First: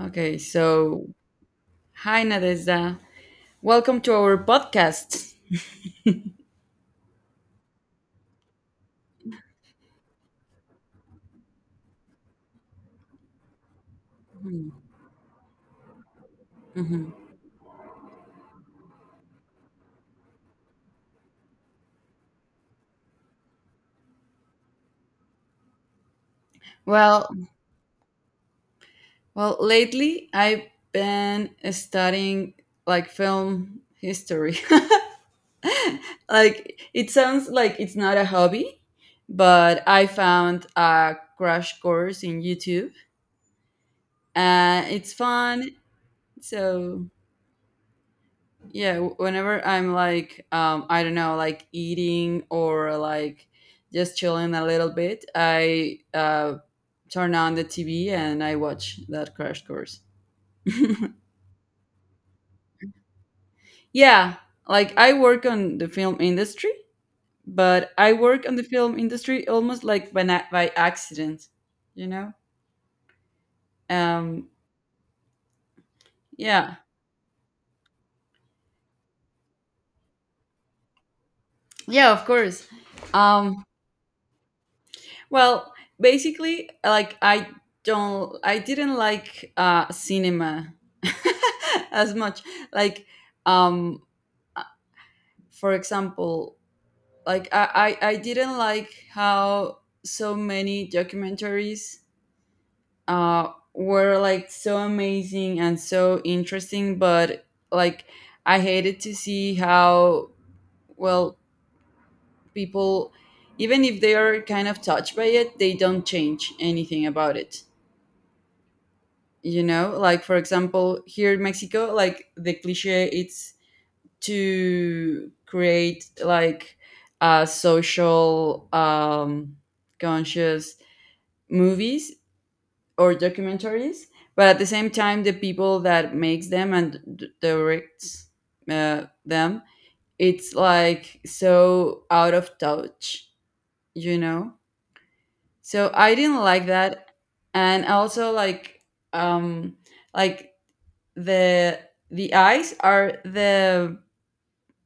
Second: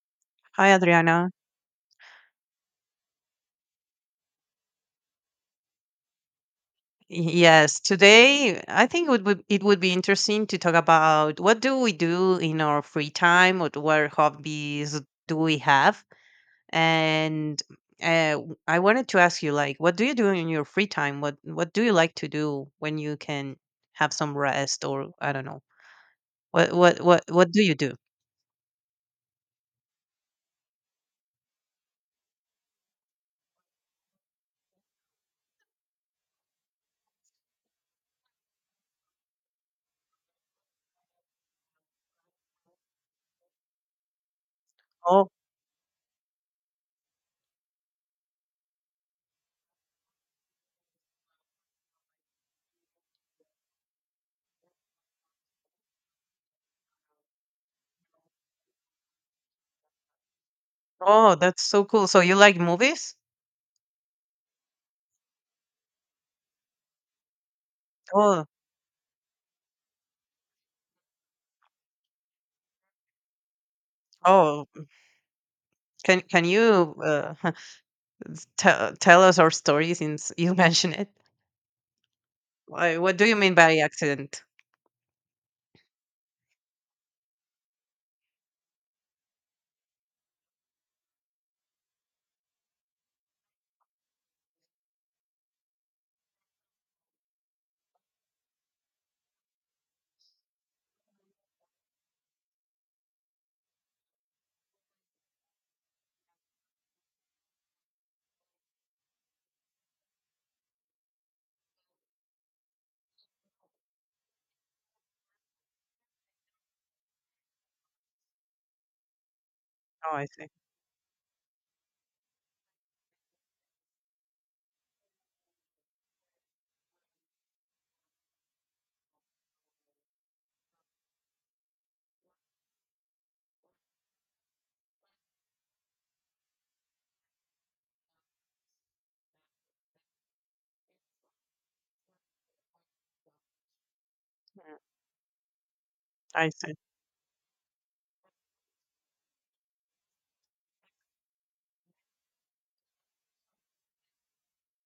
Okay, Hi, so Adriana. hi Nadezda. Welcome to our podcast. Yes, today I think it would be interesting to talk about what do we do in our free time, what hobbies do we have, Mhm. and I wanted to ask you, like, what do you do in your free time? What do you like to do when you can have some rest, or I don't know, what what what Well, what do you do? well, lately I've been studying like film history. Like it sounds like it's not a hobby, but I found a crash course in YouTube and it's Oh, fun. So yeah, whenever I'm like, I don't know, like eating or like just chilling a little bit, I turn on the TV and I watch that crash course. oh, that's so cool. So you like movies? Yeah, like I work on the film industry, but I work Oh, on the film industry almost like by accident, you know? Um, oh, can yeah, you? Tell, us our story since you mentioned it. yeah, of course. What do you mean Um, by accident? Well, basically, like I don't, I didn't like cinema as much. Like, um, uh, for example, like I didn't like how so many documentaries were like so amazing and so interesting, but like I hated to see how, well, people, even if they are kind of touched by it, they don't change anything about it, you know? Oh, Like I for see. example, here in Mexico, like the cliche, it's to create like social, conscious movies or documentaries, but at the same time the people that makes them and directs them, it's like so out of touch, you know. So I didn't I like see. that. And also like, um like the eyes are the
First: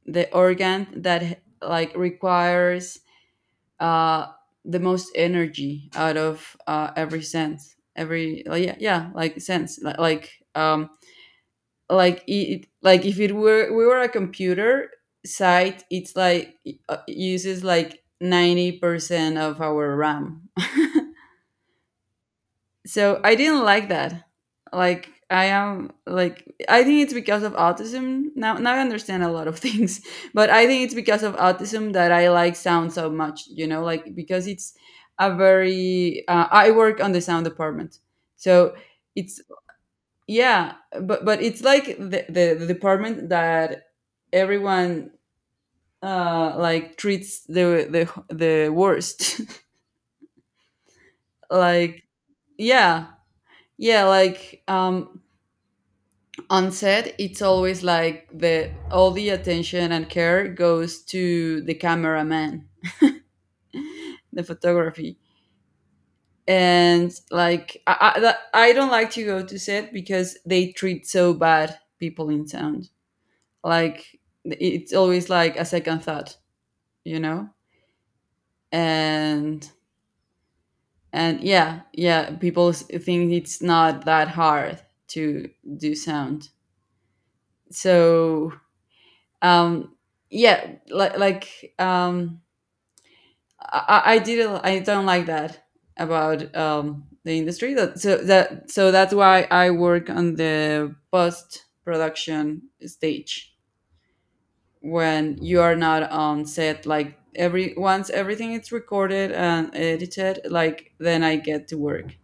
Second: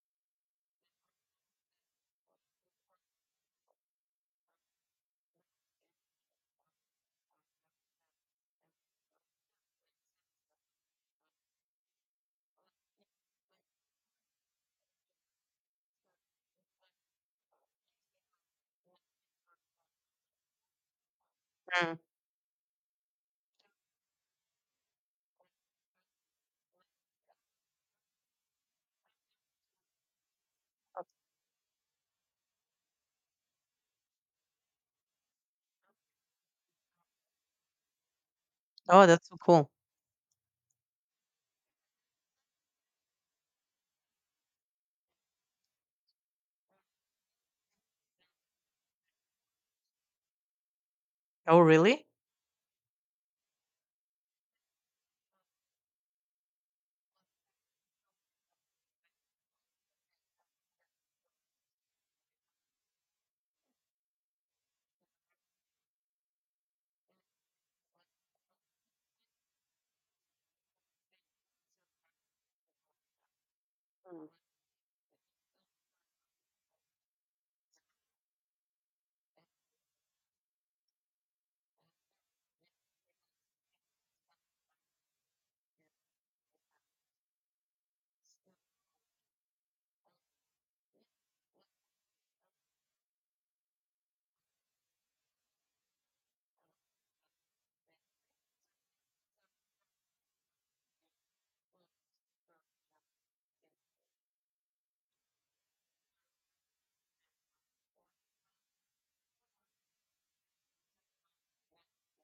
organ that like requires uh the most energy out of every sense, every like sense, like it, like if it were, we were a computer site, it's like uses like 90% of our RAM. Mm. So I didn't like that. Like I am like, I think it's because of autism. Now I understand a lot of things, but I think it's because of autism that I like sound so much, you know, like because it's a very I work on the sound department. So Oh, that's so it's, cool. yeah, but it's like the department that everyone like treats the worst. Oh, Like, really? yeah, yeah, like, on set, it's always like the all the attention and care goes to the cameraman, the photography. And I don't like to go to set because they treat so bad people in sound, like it's always like a second thought, you know. And yeah, yeah, people think it's not that hard to do sound. So um yeah, like I didn't, I don't like that about the industry. That's why I work on the post production stage, when you are not on set. Like every once everything is recorded and edited, like then I get to work.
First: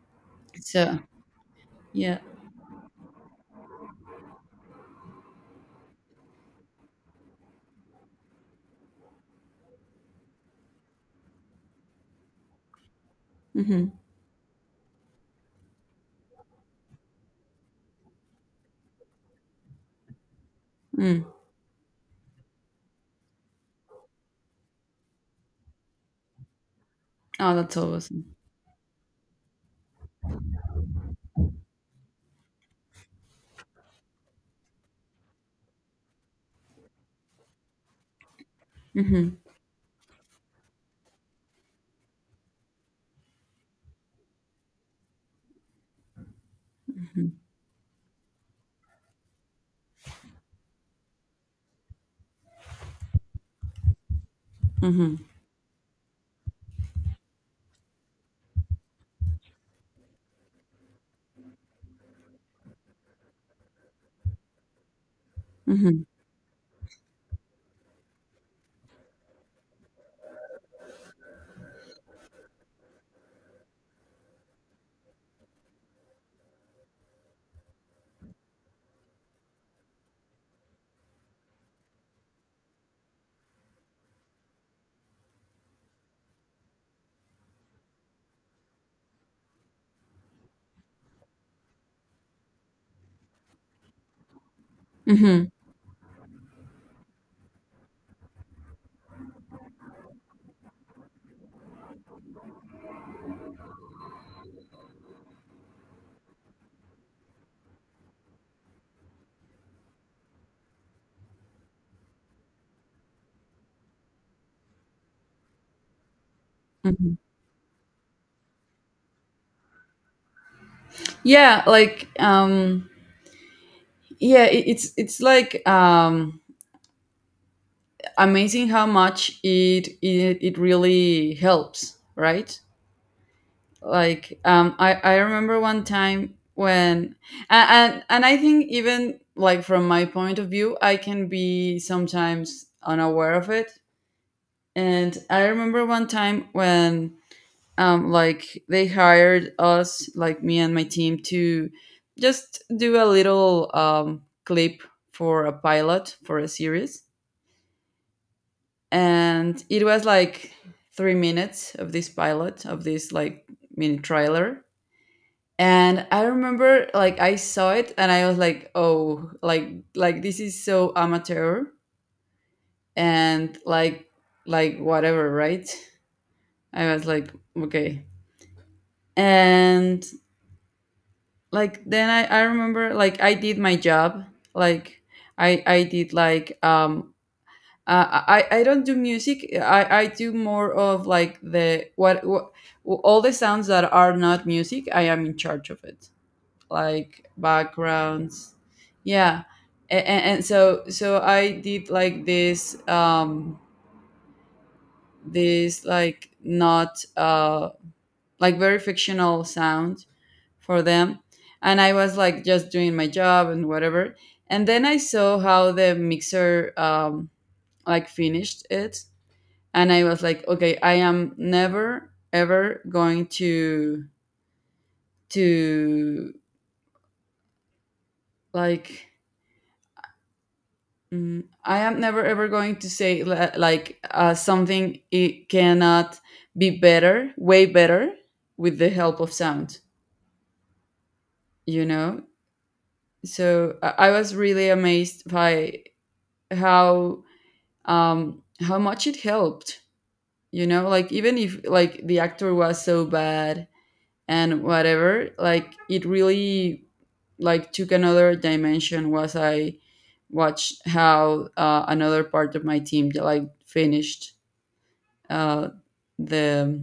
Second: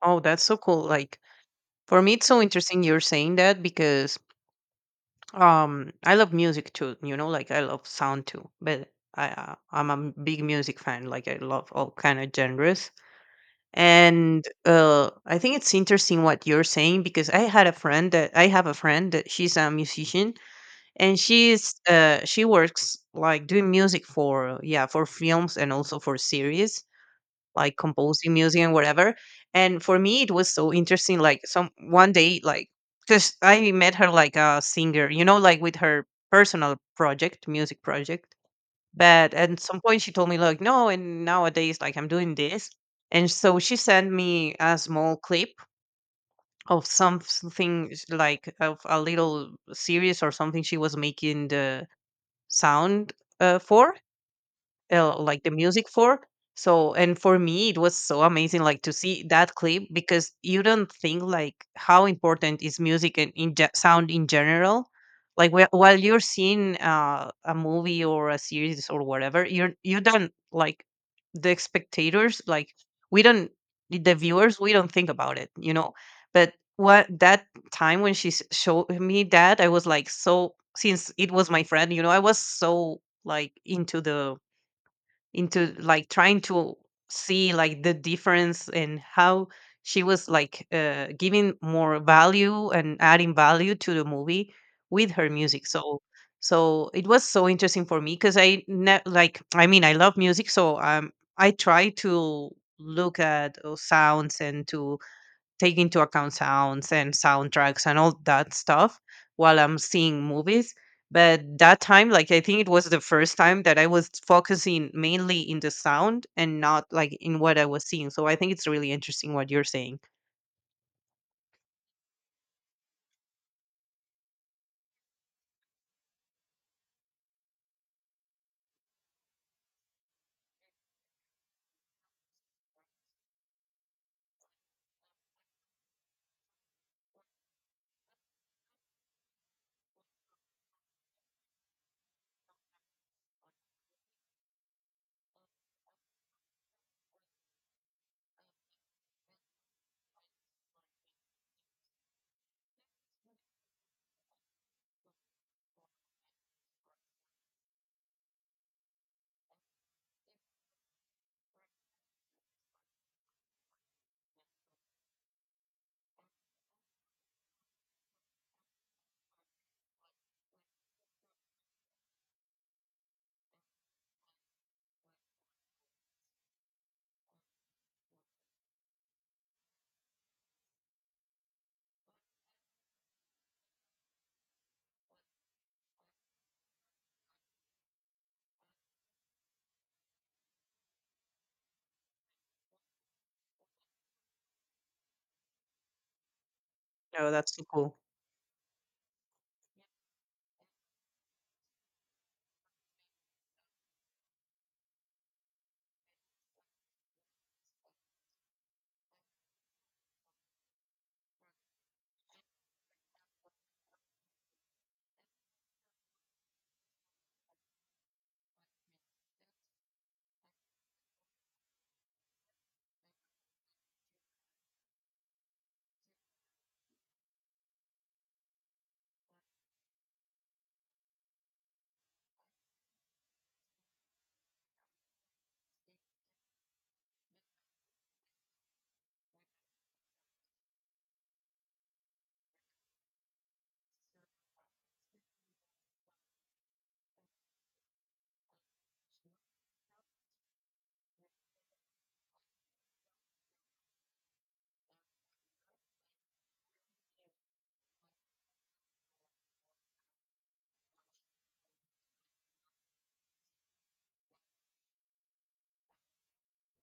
Oh, that's so cool. So Like, for me, yeah. it's so interesting you're saying that, because I love music too. You know, like, I love sound too. But I'm a big music fan. Like, I love all kind of genres. Hmm. And I think it's interesting what you're saying, because I have a friend that she's a musician, and Mm. She works like doing music for, yeah, for films and also for series, Oh, that's like composing awesome. music and whatever. And for me it was so interesting, like, some one day, like, because I met her like a singer, like, with her personal project, music project. But Hmm. at some point she told me, like, no, and nowadays, like, I'm doing this. And so she sent me a small clip of something, like, of a little series or something she was making the sound for, Hmm. Like, the music for. So, and for me it was so amazing, like, to see that clip, because you don't think, like, how important is music and in sound in general. Like, while Hmm. you're seeing a movie or a series or whatever, you don't, like, the spectators, like, we don't, the viewers, we don't think about it. But what that time when she showed me that, I was like so, since it was my friend, I was so like into the into like trying to see, like, the difference and how she was like giving more value and adding value to the movie with her Hmm. music. So, so it was so interesting for me because I like, I mean, I love music, so I try to look at sounds and to take into account sounds and soundtracks and all that stuff while I'm seeing movies. But that time, like, I think it was the first time that I was focusing mainly in the sound and not Hmm. like in what I was seeing. So I think it's really interesting what you're saying. Yeah, like, yeah, it's like amazing how much it really helps, right? Like, I remember one time when, and I think even like from my point of view I can be sometimes unaware of it. And I remember one time when, like they hired us, like me and my team, to just do a little clip for a pilot for a series. And it was like 3 minutes of this pilot, of this like mini trailer. And I remember like I saw it, and I was like, oh, like this is so amateur. And like whatever, right? I was like, okay. And like then I remember like I did my job. Like I did like I don't do music. I do more of like the what all the sounds that are not music. I am in charge of it, like No, that's so cool. backgrounds. Yeah, and so so I did like this this like not like very fictional sound for them, and I was like just doing my job and whatever. And then I saw how the mixer like finished it, and I was like, okay, I am never ever going to like, mm, I am never ever going to say something — it cannot be better, way better, with the help of sound, you know. So I was really amazed by how, how much it helped, you know, like even if like the actor was so bad and whatever, like it really like took another dimension was I watched how, another part of my team like finished uh, the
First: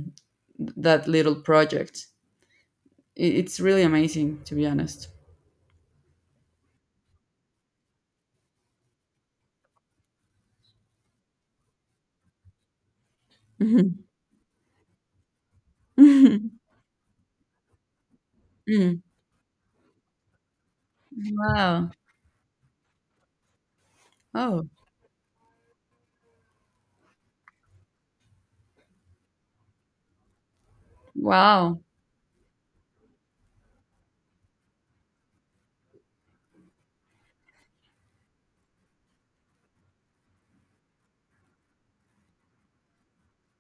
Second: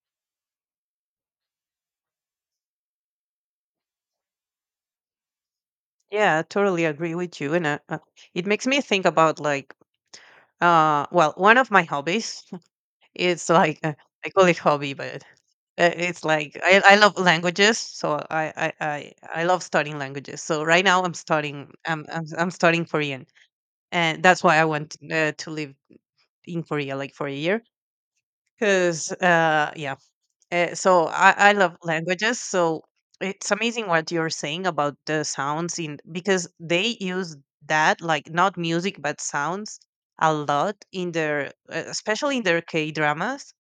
that little project. It's really amazing, to be honest. Yeah, I totally agree with you. And it makes me think about, like, well, one of my hobbies. It's like, Mhm. I call it hobby, but it's like, I love languages, so I Mm. I I love studying languages. So right now I'm studying Wow. I'm I'm, I'm studying Korean, and that's why I Oh, want to live in Korea like for a year. Because, yeah, so I love wow. languages. So it's amazing what you're saying about the sounds, in because they use that, like, not music but sounds a lot in their especially in their K dramas,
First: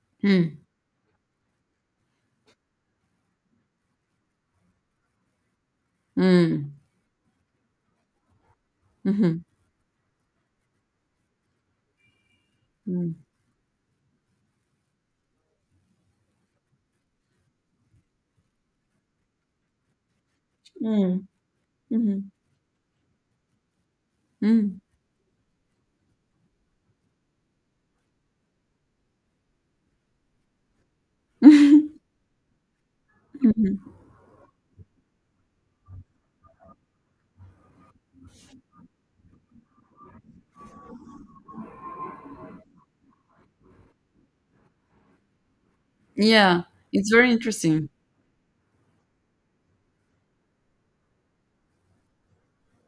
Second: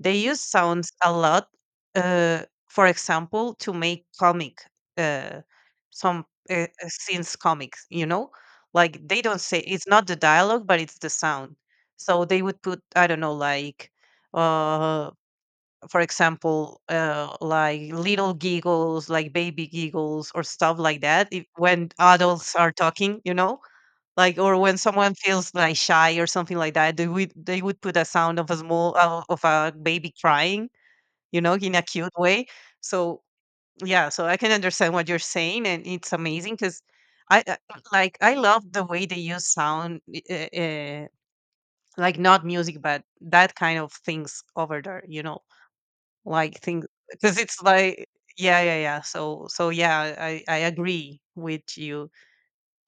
they use Mm. sounds a lot, uh, for example, to make comic, uh, some Mm. Scenes comics. You know, like, they don't Mhm. say, it's not the dialogue, but it's the sound. So they would put, I Mm. don't know, like, uh, for example, like little giggles, like baby giggles or stuff like Mm. that, if, when Mhm. adults are talking, you know. Like or when Mm. someone feels like shy or something like that, they would put a sound of a small of a baby crying you know, in a cute way. So Mhm. yeah, so I can understand what you're saying, and it's amazing because I like I love the way they use sound, uh, like not music, but that kind of things over there. You know, like Yeah, things it's very because it's interesting. like yeah, yeah, yeah. So so yeah, I agree with you.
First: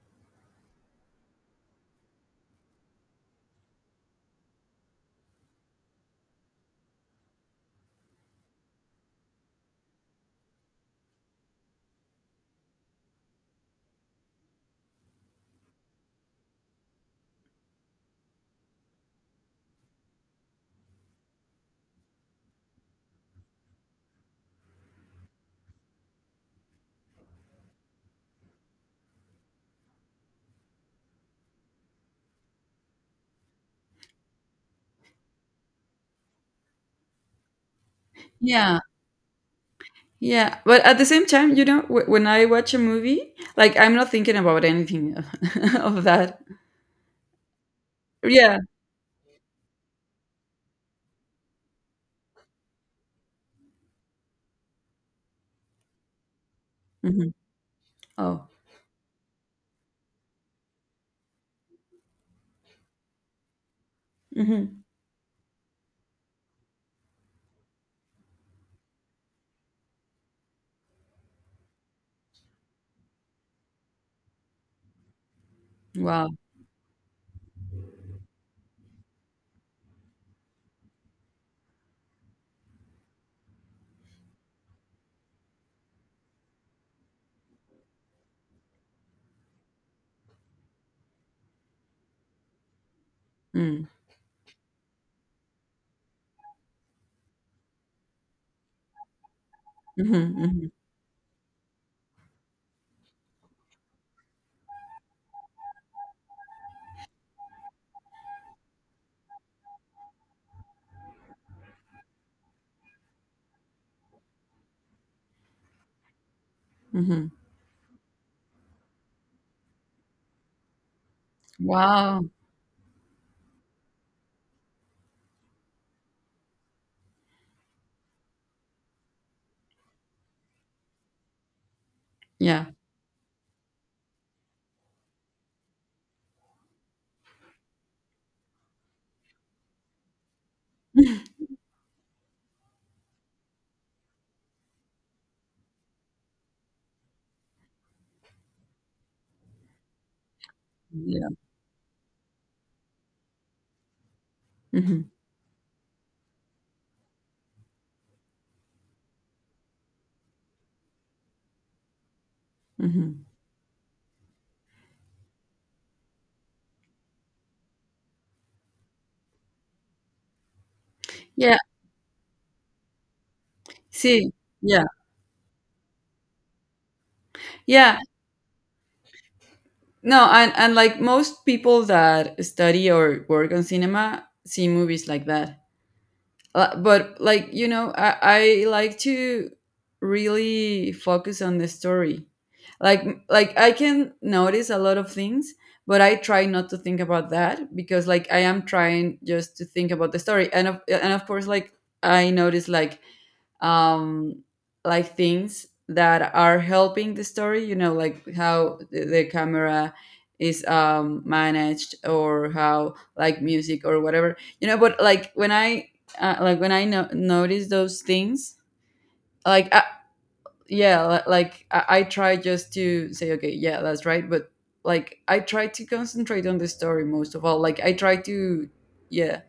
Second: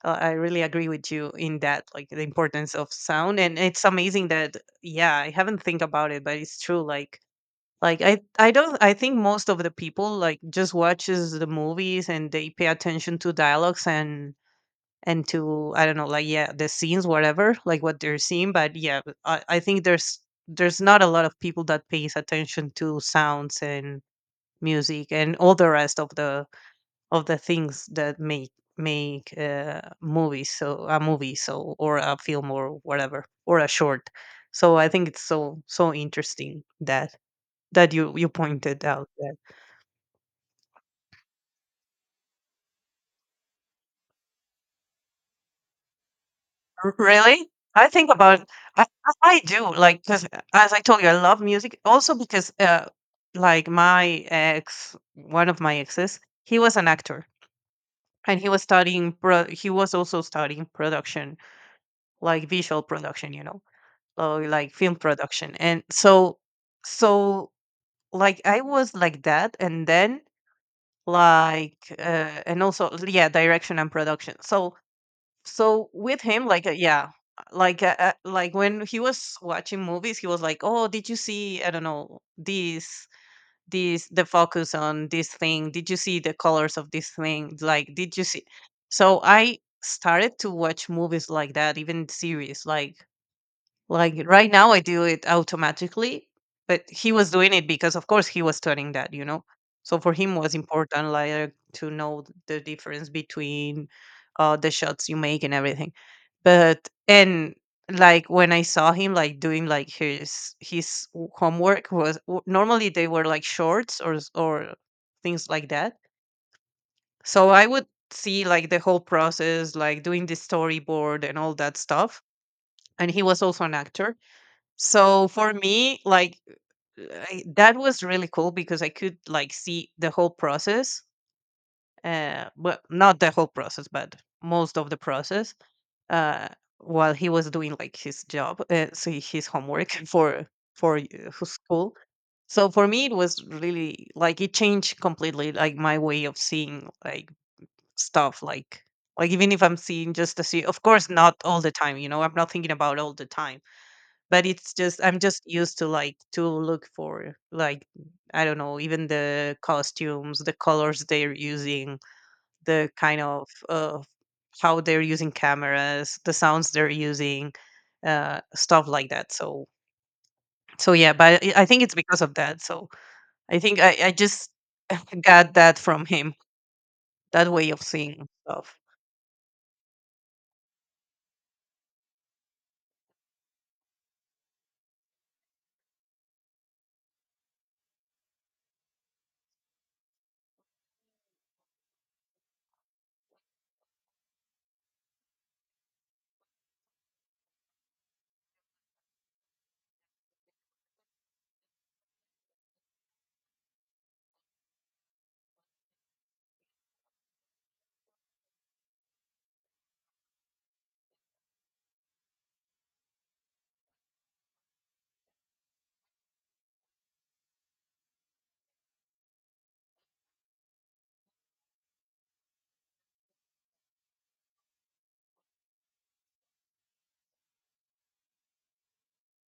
I really agree with you in that, like the importance of sound, and it's amazing that yeah, I haven't think about it, but it's true. Like I don't I think most of the people like just watches the movies and they pay attention to dialogues and to I don't know like yeah the scenes whatever like what they're seeing but yeah but I think there's not a lot of people that pays attention to sounds and music and all the rest of the things that make make movies so a movie so or a film or whatever or a short so I think it's so so interesting that that you Yeah. pointed out there. Yeah, but at the same time, you know, when I watch a movie, like I'm not thinking about anything of that. R- Really? I think about Yeah. I do like because as I told you, I love music also because like my ex, one of my exes, he was an actor Hmm. and Oh. he was studying pro- he was also studying production, like visual production, you know, or like Hmm. film production. And so so like I was like that and then like and also yeah, direction and production. So so with Wow. him like yeah like when he was watching movies he was like oh did you see I don't know this this the focus on this thing did you see the colors of this thing like did you see so I started to watch movies like that even series Mm. like right now, I do it automatically, but he was doing it because, of course, he was studying that, you know. So for Hmm. him, was Hmm. important like to know th- the difference between the shots you make and everything. But and like when I saw him like doing like his w- homework was w- normally they were like shorts or s- or things like that. Hmm. So I would see like the whole process, like doing the storyboard and all that stuff. Wow. And he was also an actor so for me like I, that was really cool because I could like see the whole process. Yeah. Well, not the whole process, but most of the process. Uh, while he was doing like his job, so his homework for his school. So for me, it was really like it changed completely, like my way of seeing like stuff, like even if I'm seeing just the sea, of course, Yeah. not all the time. You know, I'm not thinking about all the time but it's Hmm. just I'm just used to like to look for like I don't know even the costumes the colors they're using the kind Hmm. of how they're using cameras the sounds they're using stuff like that so so yeah but Yeah. I think it's because of that so I think I See. just Yeah. got that from him that way of Yeah. seeing stuff No, and like most people that study or work on cinema see movies like that. But like, you know, I like to really focus on the story. Like I can notice a lot of things, but I try not to think about that because like I am trying just to think about the story. And of, and of course like I notice like, um, like things that are helping the story, you know, like how the camera is managed, or how like music, or whatever, you know. But like when I like when I notice those things, like I, yeah, I try just to say, okay, yeah, that's right. But like I try to concentrate on the story most of all. Like I try to, yeah,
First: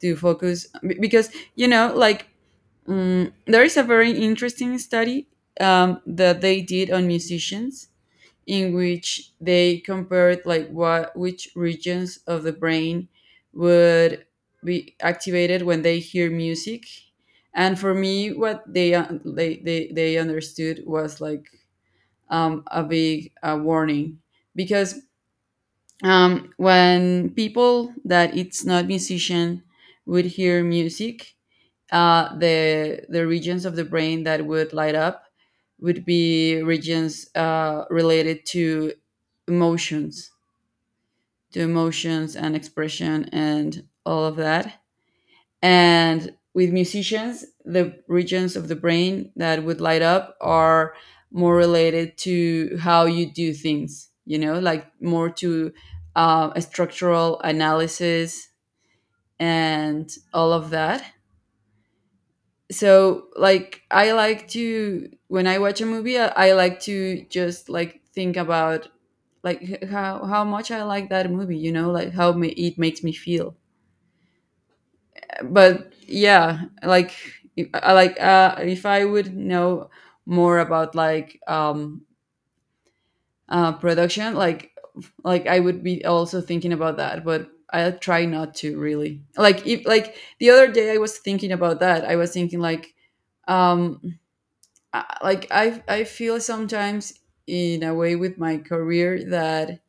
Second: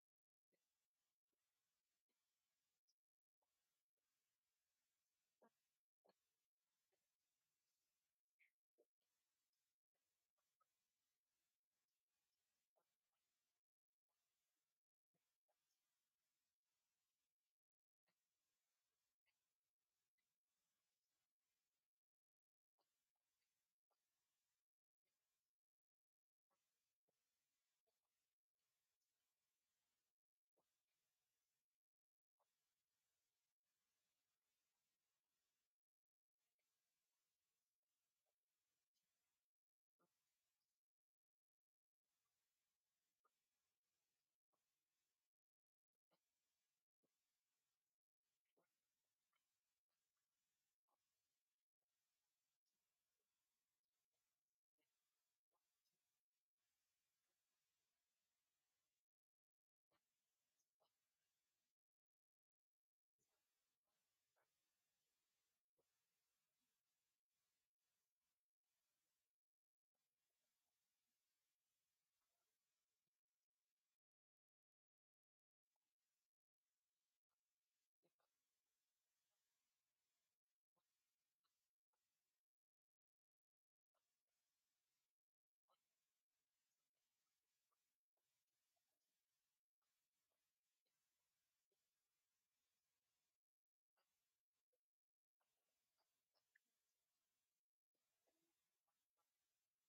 to focus, because you know like, mm, there is a very interesting study that they did on musicians, in which they compared like what, which regions of the brain would be activated when they hear music. And for me, what they understood was like, a big warning, because when people that it's not musician would hear music, the regions of the brain that would light up would be regions related emotions, to emotions and expression and all of that. And with musicians, the regions of the brain that would light up are more related to how you do things, you know, like more to a structural analysis and all of that. So like I like to, when I watch a movie, I like to just like think about like how much I like that movie, you know, like how it makes me feel. But yeah, like I like, if I would know more about like production like I would be also thinking about that. But I try not to. Really, like if, like the other day I was thinking about that, I was thinking like, um like I feel sometimes in a way with my career that,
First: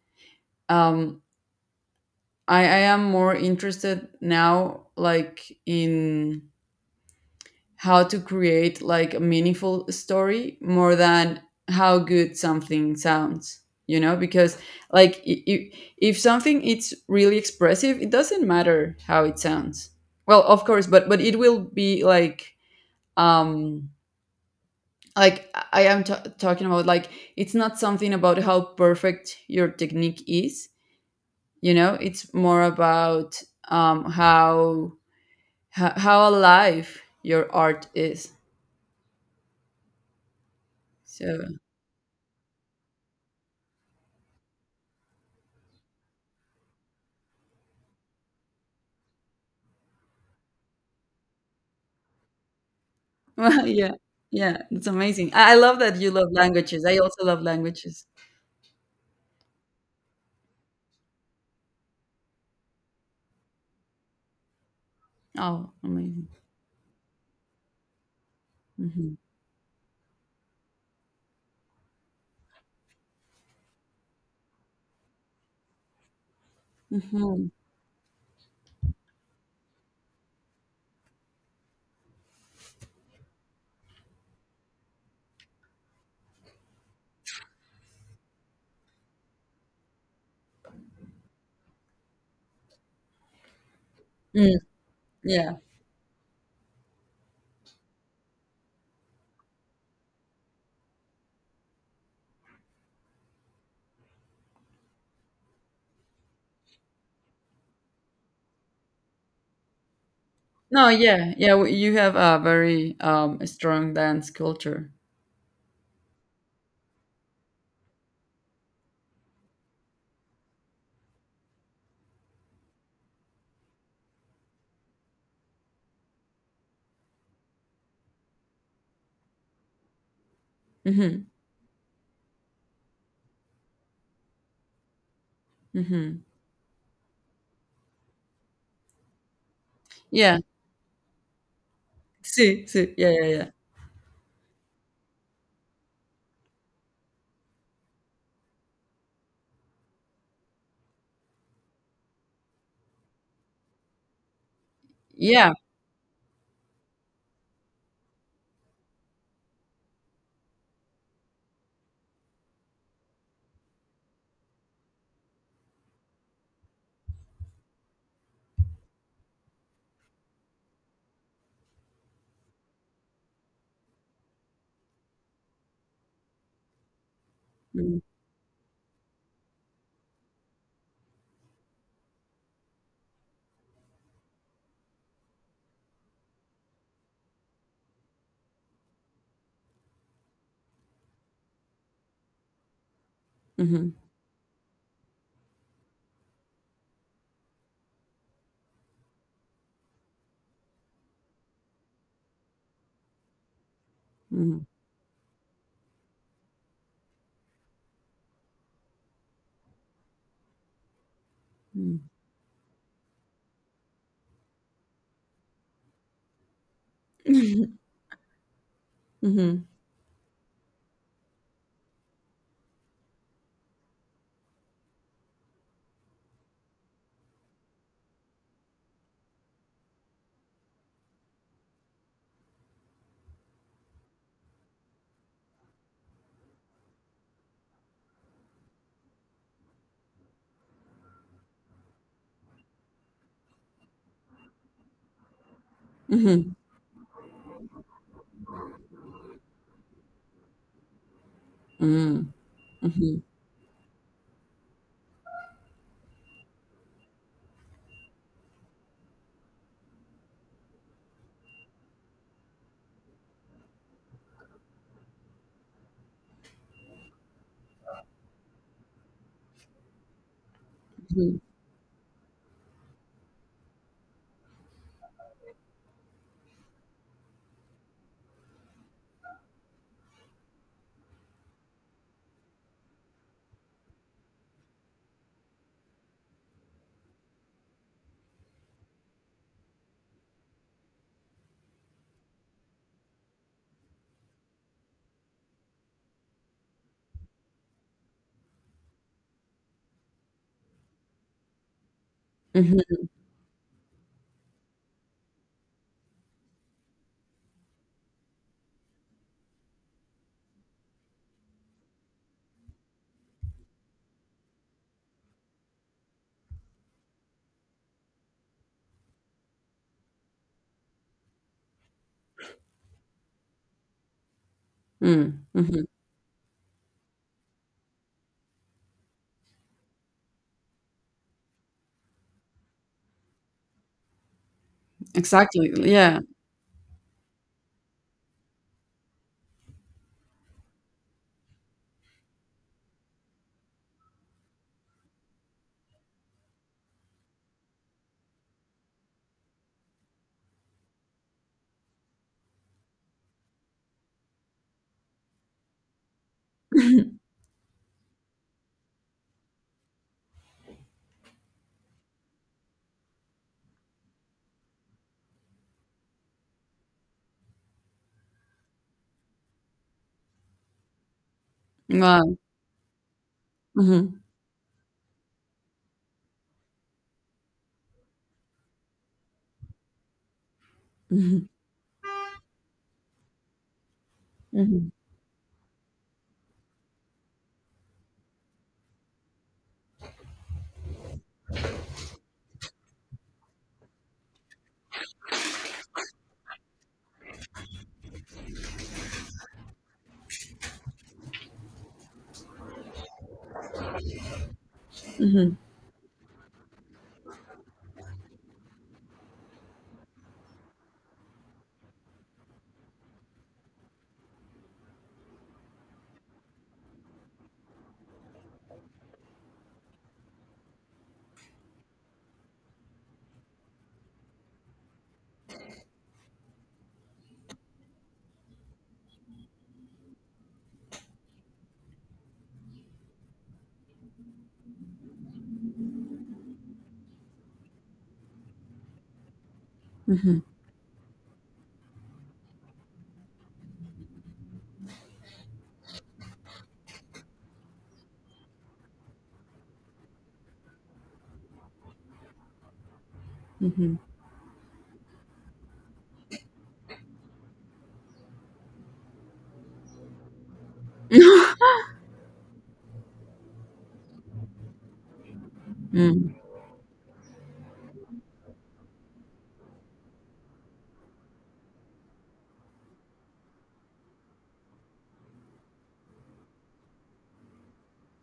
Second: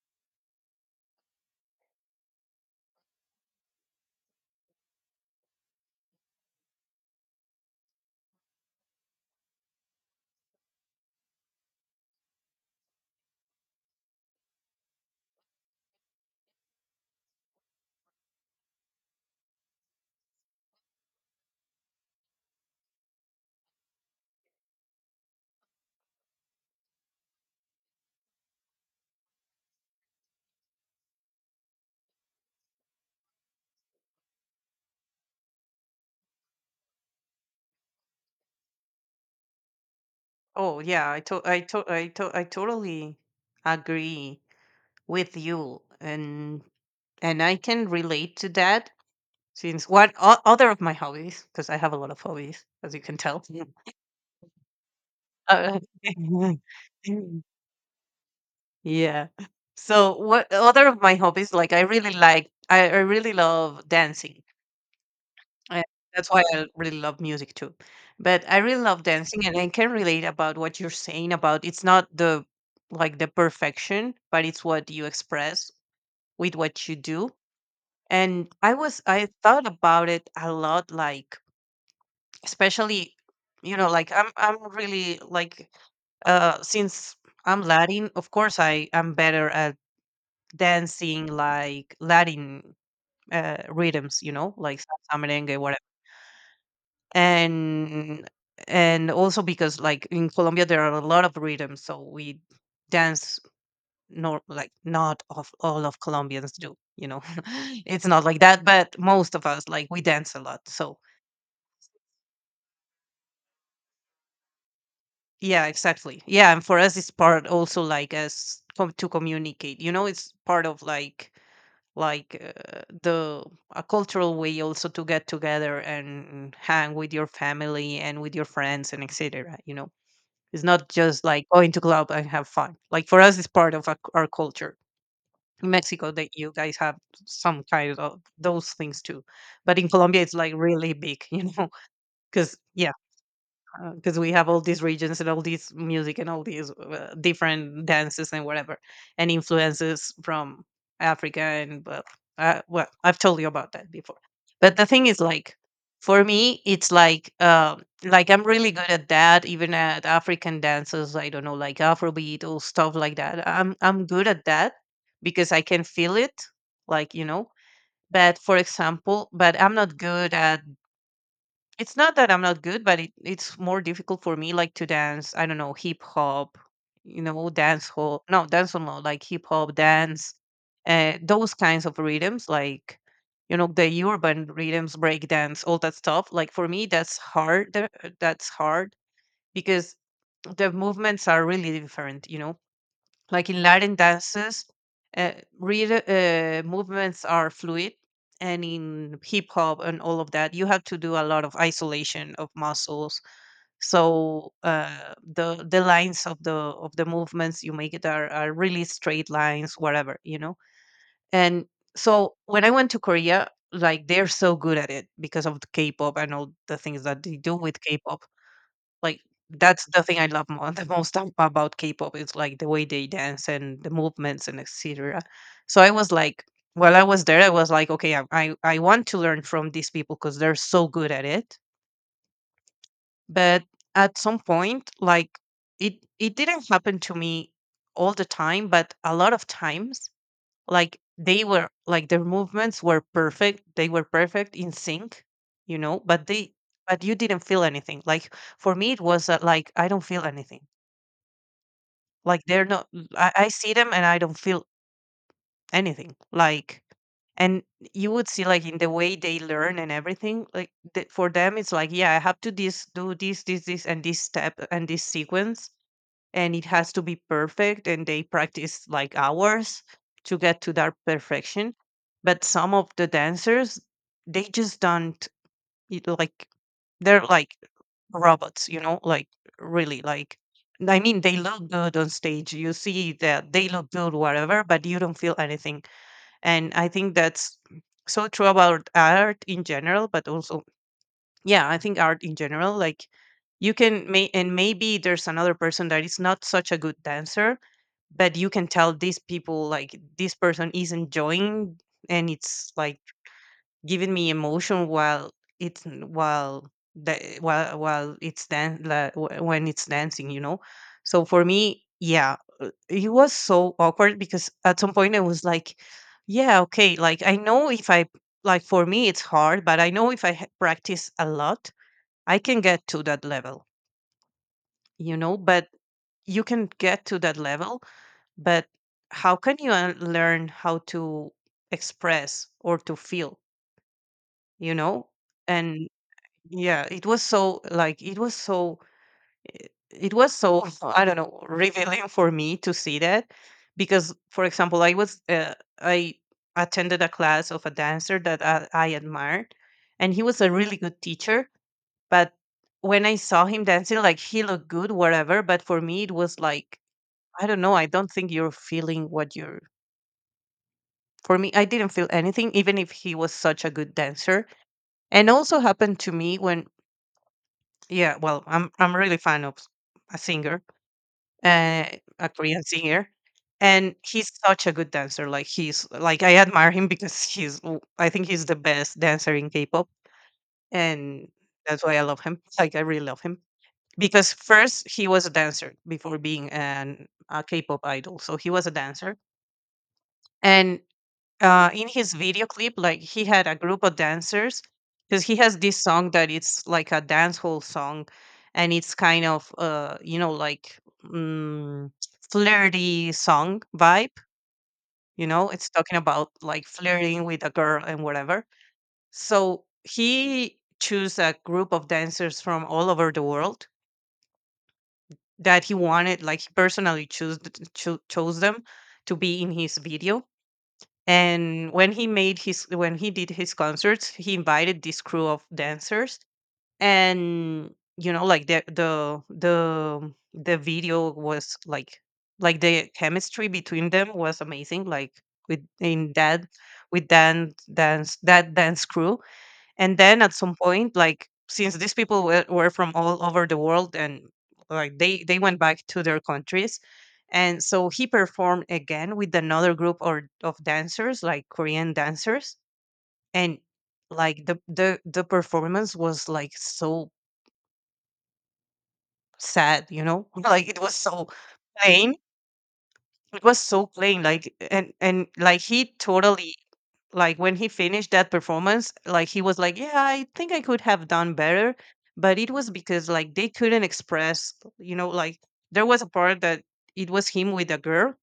um, I am more interested now like in how to create like a meaningful story, more than how good something sounds, you know. Because like if something it's really expressive, it doesn't matter how it sounds. Well, of course, but it will be like, um like I am talking about like, it's not something about how perfect your technique is, you know, it's more about, how how alive your art is. oh yeah I to- So I to- I to- I totally agree with you and I can relate to that since what o- other of my hobbies because I have a lot of hobbies as you can tell. well, Mm. yeah, yeah, it's amazing. I love Uh, that you love languages. I also love languages. yeah. So what other of my hobbies like I really love dancing. Oh, And amazing. that's why I really love music too. But I really love Hmm. dancing and I can relate about what you're saying about it's not the like the perfection, but it's what you express with what you do And I was I thought about it a lot, like especially, you know, like I'm really like since I'm Latin, of course I am better at dancing like Latin rhythms, you know, Mm, like salsa, yeah. merengue, whatever. And and also because like in Colombia there are a lot of rhythms, so we dance nor like not of all of Colombians do, you know. it's not like that, but most of us like we dance a lot. No, So yeah, yeah, you have a very strong dance culture. Yeah, exactly. Yeah, and for us, it's part also like as com- to communicate. You know, it's part of like the a cultural way also to get together and hang with your family and with your friends and etc. You know, it's not just Mm-hmm. like going to club and have fun. Like for us, it's part of our culture. In Mexico, Mm-hmm. that you guys have some kind of those things too, but in Colombia, it's Yeah, like really big. You know, because see, yeah, see, yeah, yeah, yeah, because we have all these regions and all these music and all these different dances and whatever and influences from Africa and well, I've told you about that before, but the thing is yeah. like for me it's like I'm really good at that, even at African dances. I don't know, like Afrobeat or stuff like that, I'm good at that because I can feel it, like, you know. But for example, but I'm not good at, it's not that I'm not good, but it's more difficult for me, like to dance. I don't know, hip hop, you know, dance Mm-hmm. hall. No, dance hall, no, like hip hop, dance, those kinds of rhythms, like you know, the urban rhythms, break dance, all that stuff. Like for me, that's hard. That's hard because the movements are really different. You know, like in Mhm, Latin dances, uh, rhythm, movements are fluid, and in hip hop and all of that, you have to do a lot of isolation of muscles. So mhm, the lines of the movements you make it are really straight lines, whatever, you know. And mm. so when I went to Korea, like they're so good at it because of the K-pop and all the things that they do with K-pop, like, Mhm, that's the thing I love mo the most ab about K-pop is, like, the way they dance and the movements and etcetera. So I was like, while I was there, I was like, "Okay, I want to learn from these people because 'cause they're so good at it." But at some point, like, it didn't happen to me all the time, but a lot of times, like, they were like, their movements were perfect, they were perfect, in sync, you know, but mhm, they, but you didn't feel anything. Like, for me, it was, like, I don't feel anything. mm, Like, they're not, mhm, I see them and I don't feel anything, like, and you would see, like, in the way they learn and everything, like, the for them, it's like, "Yeah, I have to this do this, this, this, and this step and this sequence, and it has to be perfect," and they practice, like, hours to get to that mhm, perfection. But some of the dancers, they just don't, like they're like robots, you know, like really, like, I mean they look good on stage, you see that they look good whatever, but you don't feel anything. And I think that's so true about art in general, but also, yeah, I think art in general, like, you can may and maybe there's another person that is not such a good dancer, but you can tell these people, like, this person is enjoying and it's mhm, like giving me emotion while, it's while, the while it's like, when it's dancing, you know. So for me, yeah, it was so awkward because at some point I was like, yeah, okay, like I know if I, like for me it's hard, but I know if I practice a lot I can get to that level, you mm, know. But mhm. you can get to that level, but how can you learn how to express or to feel, you know. Exactly, And yeah. yeah, it was so like, it was so, it was so I don't know, revealing for me to see that. Because for example I was I attended a class of a dancer that I admired, and he was a really good teacher. But when I saw him dancing, like he looked good whatever, but for me it was like, I don't know, I don't think you're feeling what you're, for me I didn't feel anything even if he was such a good dancer. And also happened to me when, yeah, well, I'm really fan of a singer, uh, a Wow. Korean singer, and Mhm, he's such a good dancer. Like he's like, I admire him because he's I think he's the best dancer in K-pop, and mhm, that's why I love him. Like I really love him because first mhm, he was a dancer before being an a K-pop idol, so he was a dancer, and in his video clip, like he had a group of dancers because he has this song that it's like a dance hall song, and it's kind of you know, like, mm, flirty song vibe. You know, mhm, it's talking about like flirting with a girl and whatever. So he chose a group of dancers from all over the world that he wanted, like he personally chose, chose them to be in his video. And when he made his, when he did his concerts, he invited this crew of dancers. And you know, like the video was like the chemistry between them was amazing, like with in that, with dance that dance crew. And then at some point, like, since these people were from all over the world and like they went back to their countries, and so he performed again with another group or of dancers, like Korean dancers. And mhm. like the performance was like so sad, you know, like it was so plain, it was so plain, like. And like he Mm, totally, like when he finished that performance, like he was like, yeah, I think I could have done better. But it was because like they couldn't express, you know, like there was a part that it was him with a girl,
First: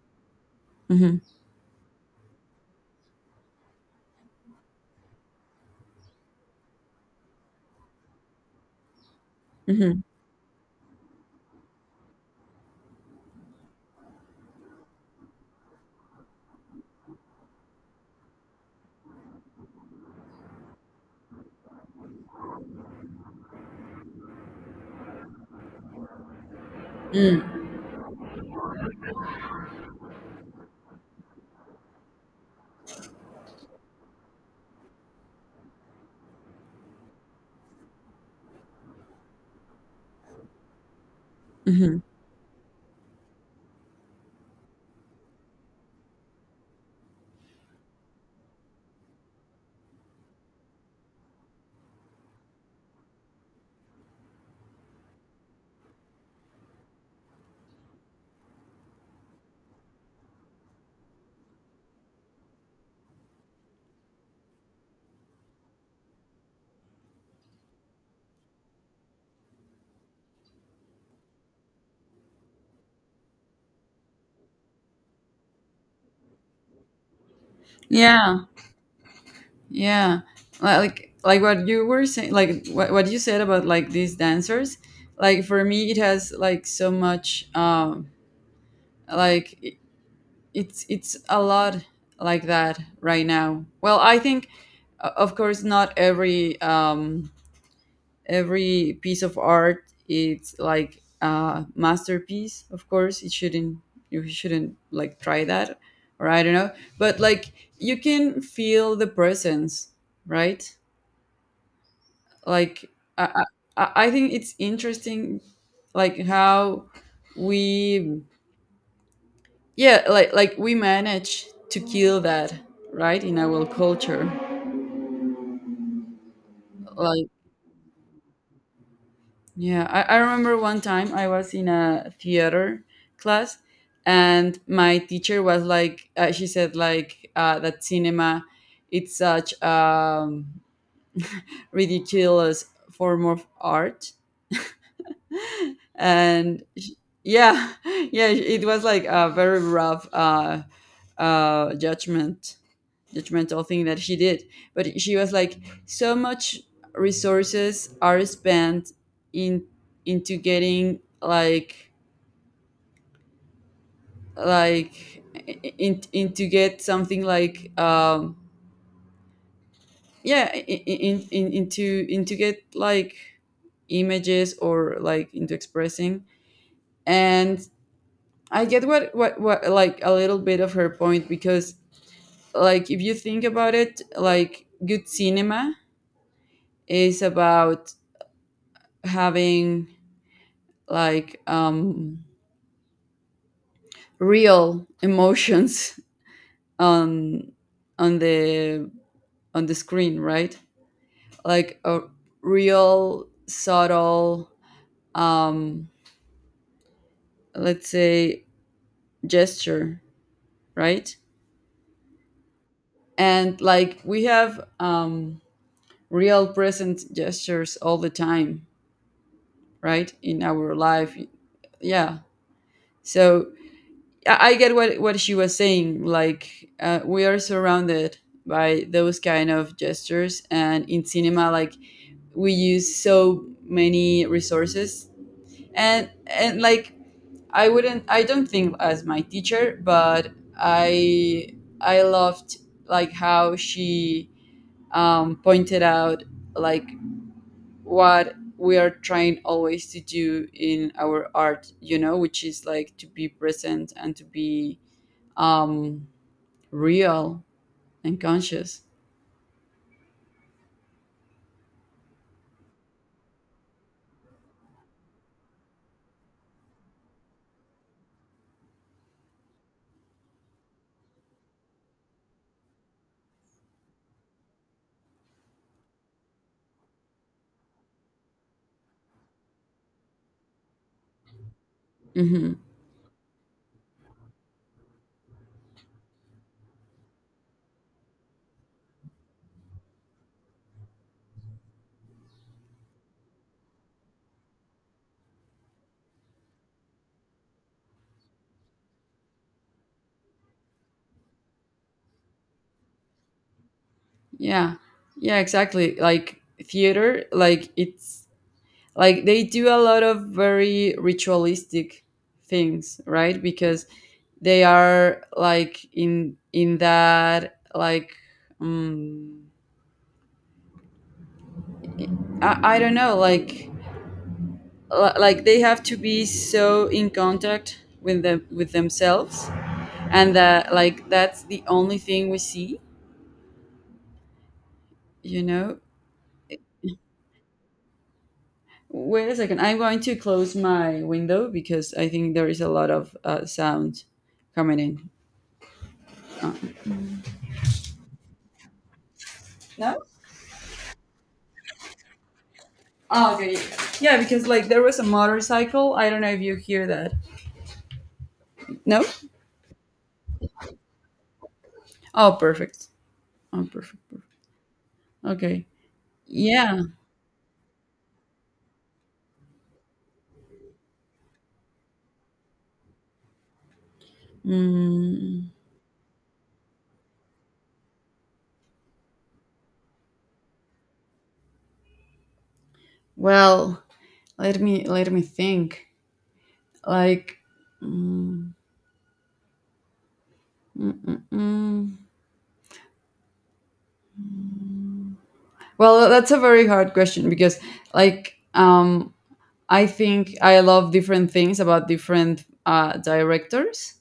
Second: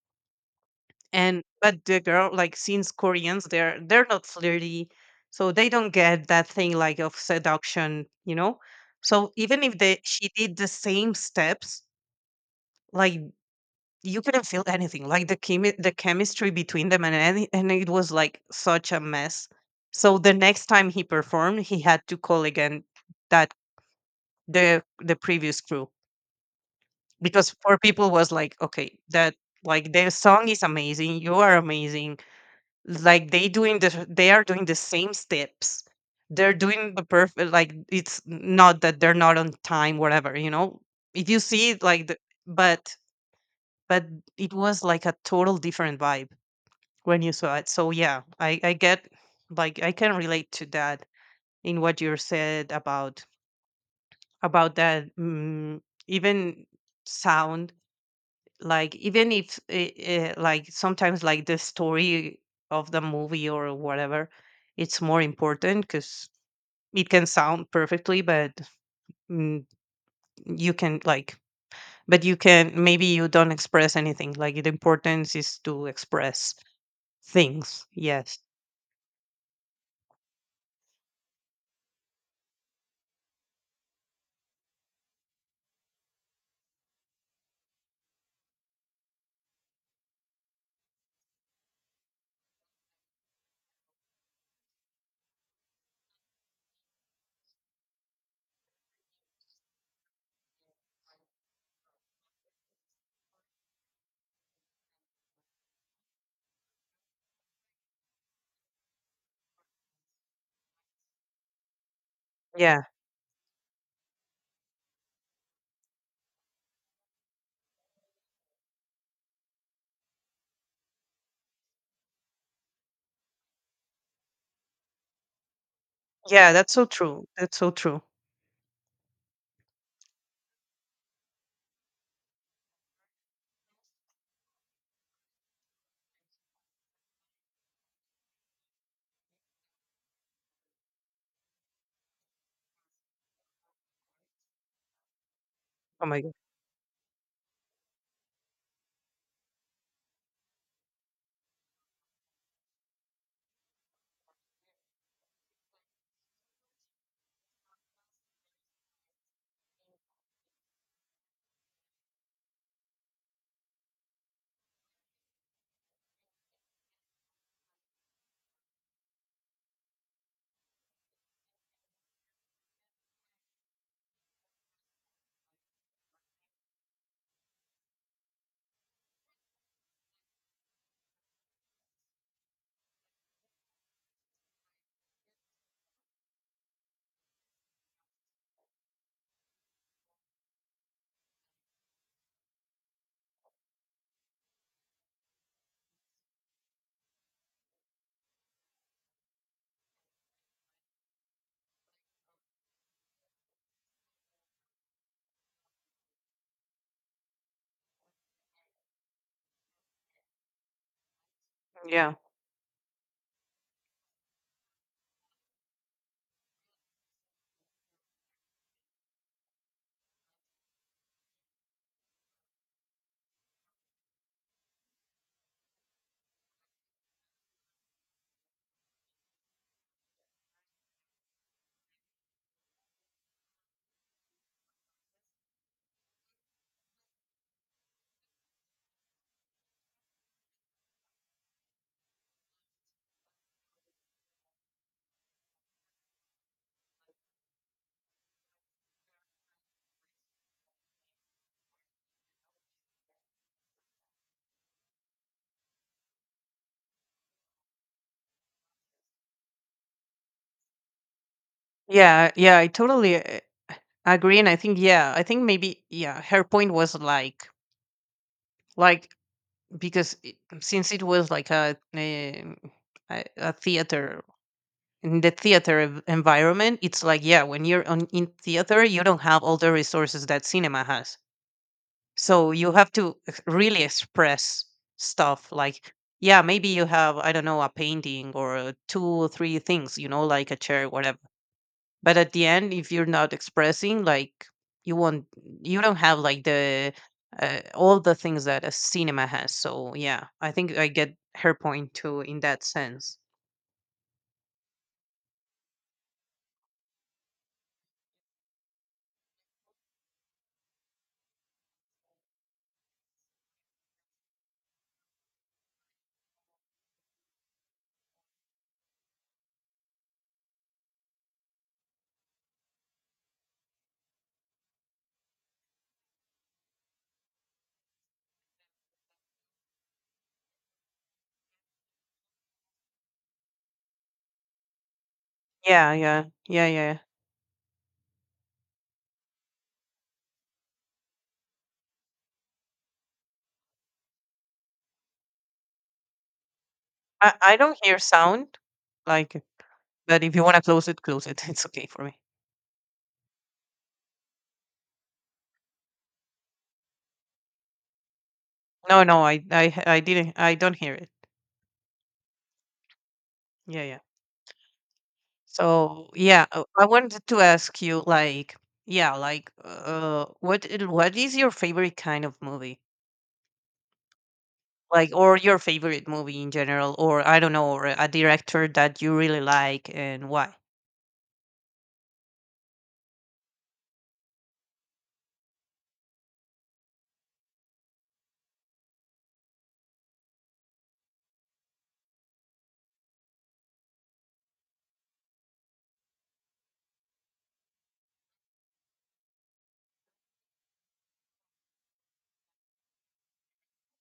mhm, and but the girl, like since Koreans, they're not flirty, so they don't get that thing like of seduction, you know. So even if they, mhm, she did the same steps, like, you couldn't feel anything. Like the the chemistry between them and and it was like such a mess. So the next time he performed, he had to call again that the previous crew, because mm, for people was like, okay, that, like their song is amazing, you are amazing. Like they doing the they are doing the same steps. They're doing the perfect, like it's not that they're not on time, whatever, you know. If you see it mhm. like the, but but it was like a total different vibe, when you saw it. So yeah, I get, like I can relate to that in what you said about that, mm, even sound, like even if like sometimes like the story of the movie or whatever, it's more important because it can sound perfectly but, mm, you can like, but you can, maybe you don't express anything, like the importance is to express things, Yeah, yes, yeah. Like what you were saying, like what you said about like these dancers, like for me it has like so much. like it's a lot like that right now. Well, I think, of course not every every piece of art it's like a masterpiece. Of course it shouldn't, you shouldn't like try that, or I don't know, but like you can feel the presence, right? yeah. Like i i, I think it's interesting, like how we, yeah, like we manage to kill that, right, in our culture. Yeah, that's so true. Like That's so true. yeah, I remember one time I was in a theater class, and my teacher was like, she said like, that cinema it's such ridiculous form of art. Oh my god. and sh- yeah. Yeah, it was like a very rough judgment, judgmental thing that she did. But she was like, so much resources are spent in, into getting like in to get something like, yeah, in into get like images, or like into expressing. And I get what like a little bit of her point, because like if you think about it, like good cinema is about having like, real emotions on on the on the screen, right? Like a real subtle, um, let's say, gesture, right? Yeah. And like we have, real present gestures all the time, right, in our life. Yeah. So I get what she was saying. Like, we are surrounded by those kind of gestures, and in cinema, like we use so many resources, and like I don't think as my teacher, but I I loved like how she, pointed out like what we are trying always to do in our art, you know, which is like to be present and to be, um real and conscious. Yeah, yeah, I totally agree. And I think, yeah, I think maybe, yeah, her point was like because it, since it was like a theater, in the theater environment, it's like, yeah, when you're on in theater, you don't have all the resources that cinema has. So Hmm. you have to really express stuff, like, yeah, maybe you have I don't know a painting or two or three things, you know, like a chair, whatever, but at the end if you're not expressing, like, you won't, you don't have like the, all the things that a cinema has. So yeah, I think I get her point too in that sense. Yeah, yeah, exactly. Like theater, like it's like they do a lot of very ritualistic things, right? Because they are like in that, like um, I don't know, like like they have to be so in contact with themselves, and that like that's the only thing we see, you know. Yeah, yeah, yeah, yeah. Wait a second. I'm going to close my window because I think there is a lot of sound coming in. I don't hear sound, like, No? but if you want to close it, close it. It's okay for me. Oh, okay. Yeah, yeah, because like there was a motorcycle. I don't know if you hear that. No? No, no, I didn't. I don't hear it. Oh, perfect. Oh, Yeah, yeah. perfect. Perfect. Okay. So yeah, Yeah. I wanted to ask you, like, yeah, like, what, what is your favorite kind of movie? Like or your favorite movie in general, or I don't know, or a director that you really like and why? Well, let me think. Like, mm, mm. Well, that's a very hard question, because like, I think I love different things about different directors.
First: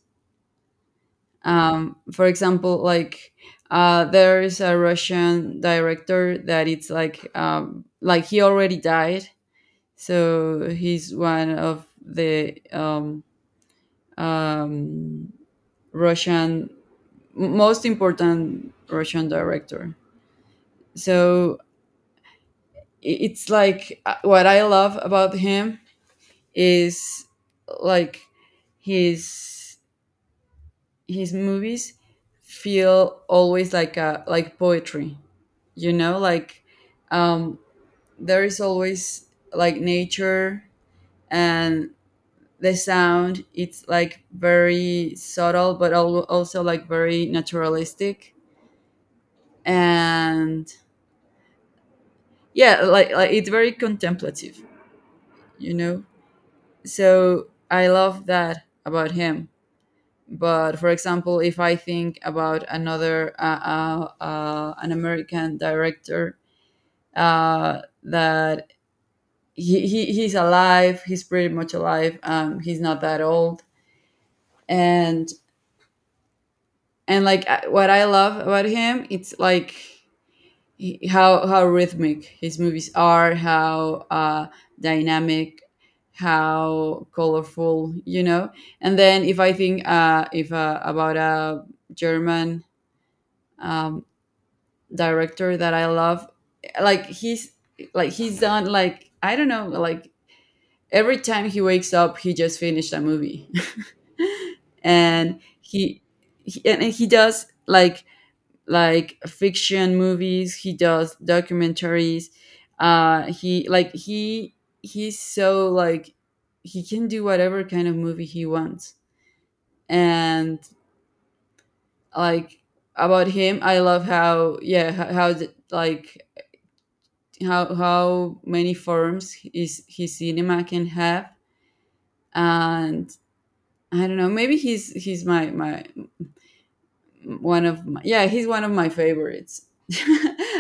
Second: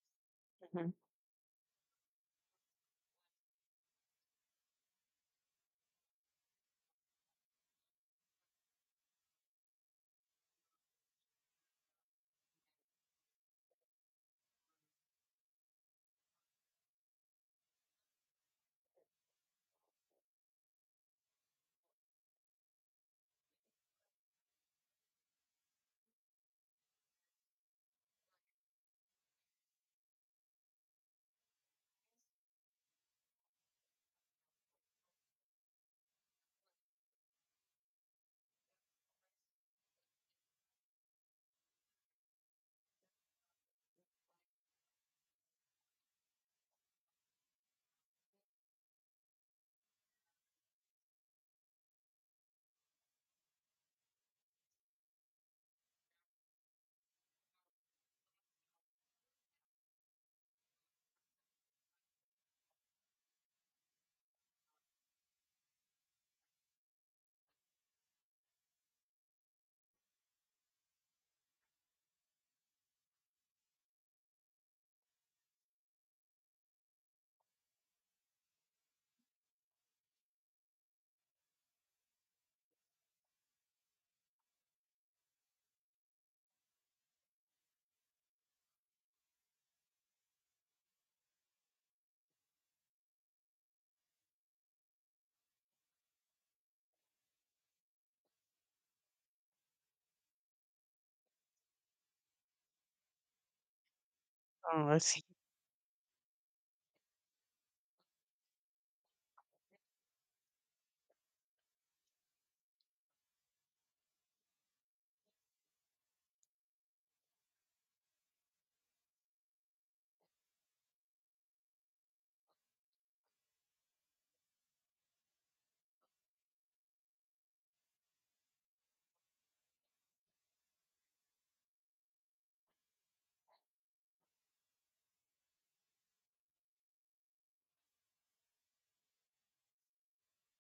Mhm. For example, like, there is a Russian director that it's like, like he already died, so he's one of the, um, Russian, most important Russian director. So it's like, what I love about him is like his movies feel always like a like poetry, you know, like, um there is always like nature, and the sound it's like very subtle but also like very naturalistic. And yeah, like it's very contemplative, you know. So I love that about him. But for example, if I think about another an American director, that he's alive, he's pretty much alive, he's not that old. And like what I love about him it's like how rhythmic his movies are, how dynamic, how colorful, you know. And then if I think, if about a German, um, director that I love. Like he's, like he's done like I don't know, like every time he wakes up he just finished a movie. Oh, I see. and he, he and he does like fiction movies, he does documentaries, uh he like he he's so like he can do whatever kind of movie he wants. And like about him I love how, yeah, how the- like how many forms his cinema can have. And I don't know, maybe he's my one of my, yeah, he's one of my favorites.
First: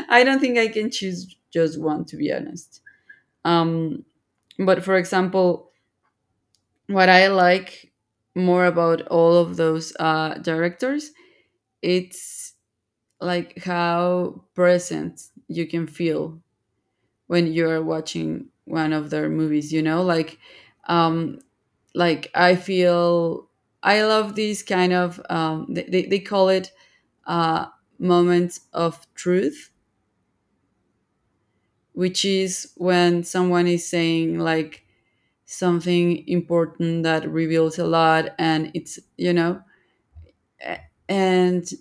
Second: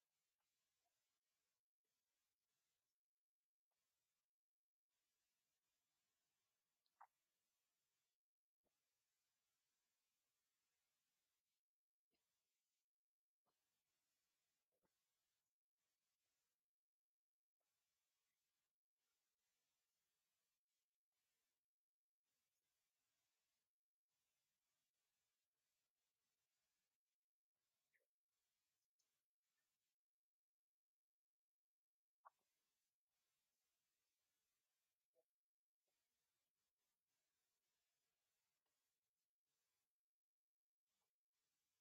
I don't think I can choose just one, to be honest. um but for example, what I like more about all of those directors it's like how present you can feel when you're watching one of their movies, you know, like, um like I feel, I love these kind of, they call it, uh, moments of truth, which is when someone is saying like something important that reveals a lot, and it's, you know, a- and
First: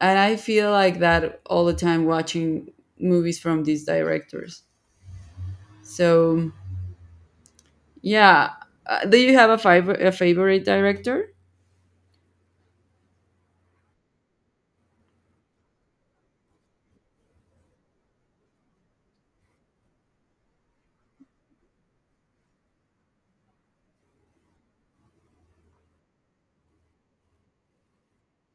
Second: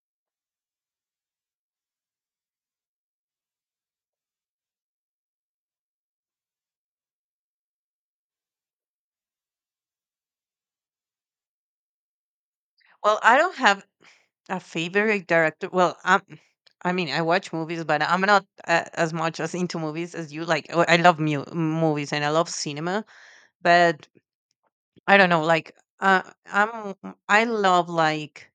I feel like that all the time watching movies from these directors. So yeah. Do you have a, a favorite director? Well, I don't have a favorite director. Well, I'm. I mean, I watch movies, but I'm not as much as into movies as you. Like, oh, I love movies and I love cinema, but I don't know. Like, I'm, I love like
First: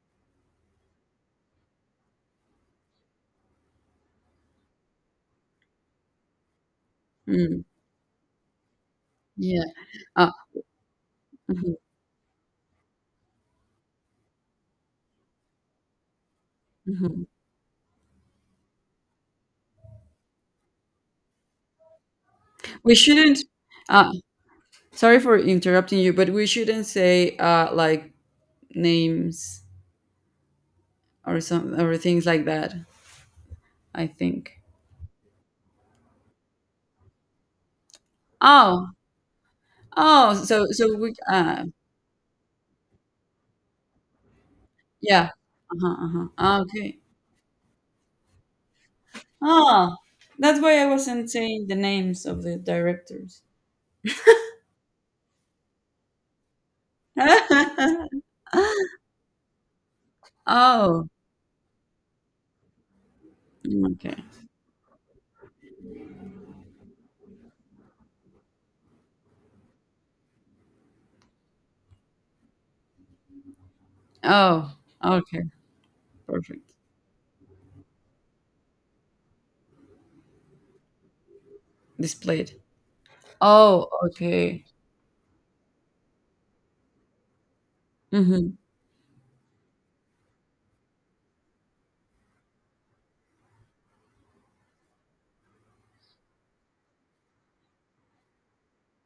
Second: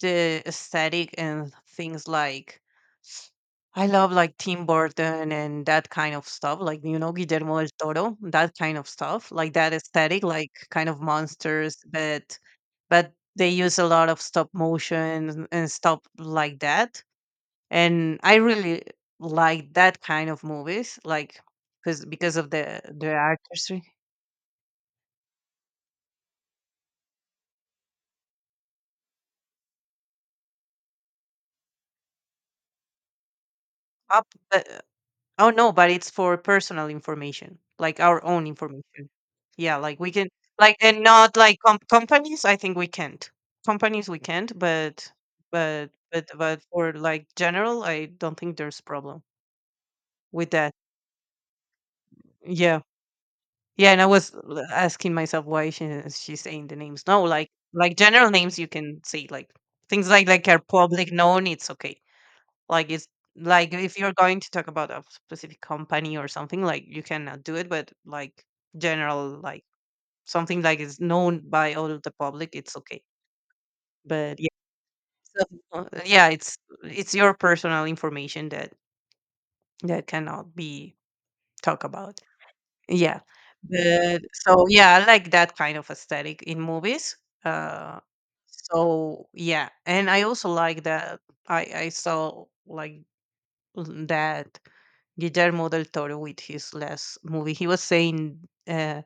the aesthetic and things like, I love like Tim Burton and that kind of stuff, like you know, Guillermo Mm, del Toro, that kind of stuff, like yeah, that aesthetic, uh, like kind of mhm, monsters, but they use a lot of stop motion and stuff like that. mhm. And I really like that kind of movies, like because of the We the shouldn't, artistry. uh, sorry for interrupting you, but we shouldn't say, like names or some or things like that, I Up, think. uh, Oh, no, but it's for personal information, like our own Oh. information. Yeah, like we can, Oh, so like, and we, not like companies. I think we can't. Companies we can't, but yeah. Uh-huh, uh-huh. Ah, for okay. like general, I don't think there's problem Oh, with that's that. why I wasn't saying the names of the Yeah, directors. yeah. And I was asking myself why she she's saying the names. No, like like general names you can say, like things like are Oh. public known. It's okay. Like it's like Mm, if you're okay. going to talk about a specific company or something, like you cannot do it, but like general, like something like is known by all of the public, it's okay. But yeah, Oh, okay. so, yeah, it's Perfect. it's your personal information that cannot be talked about. Displayed. Yeah. Oh, But okay. so yeah, I like that kind of aesthetic in movies. Uh Mm-hmm, so yeah, and I also like that I saw like that Guillermo del Toro with his last movie. He was saying uh,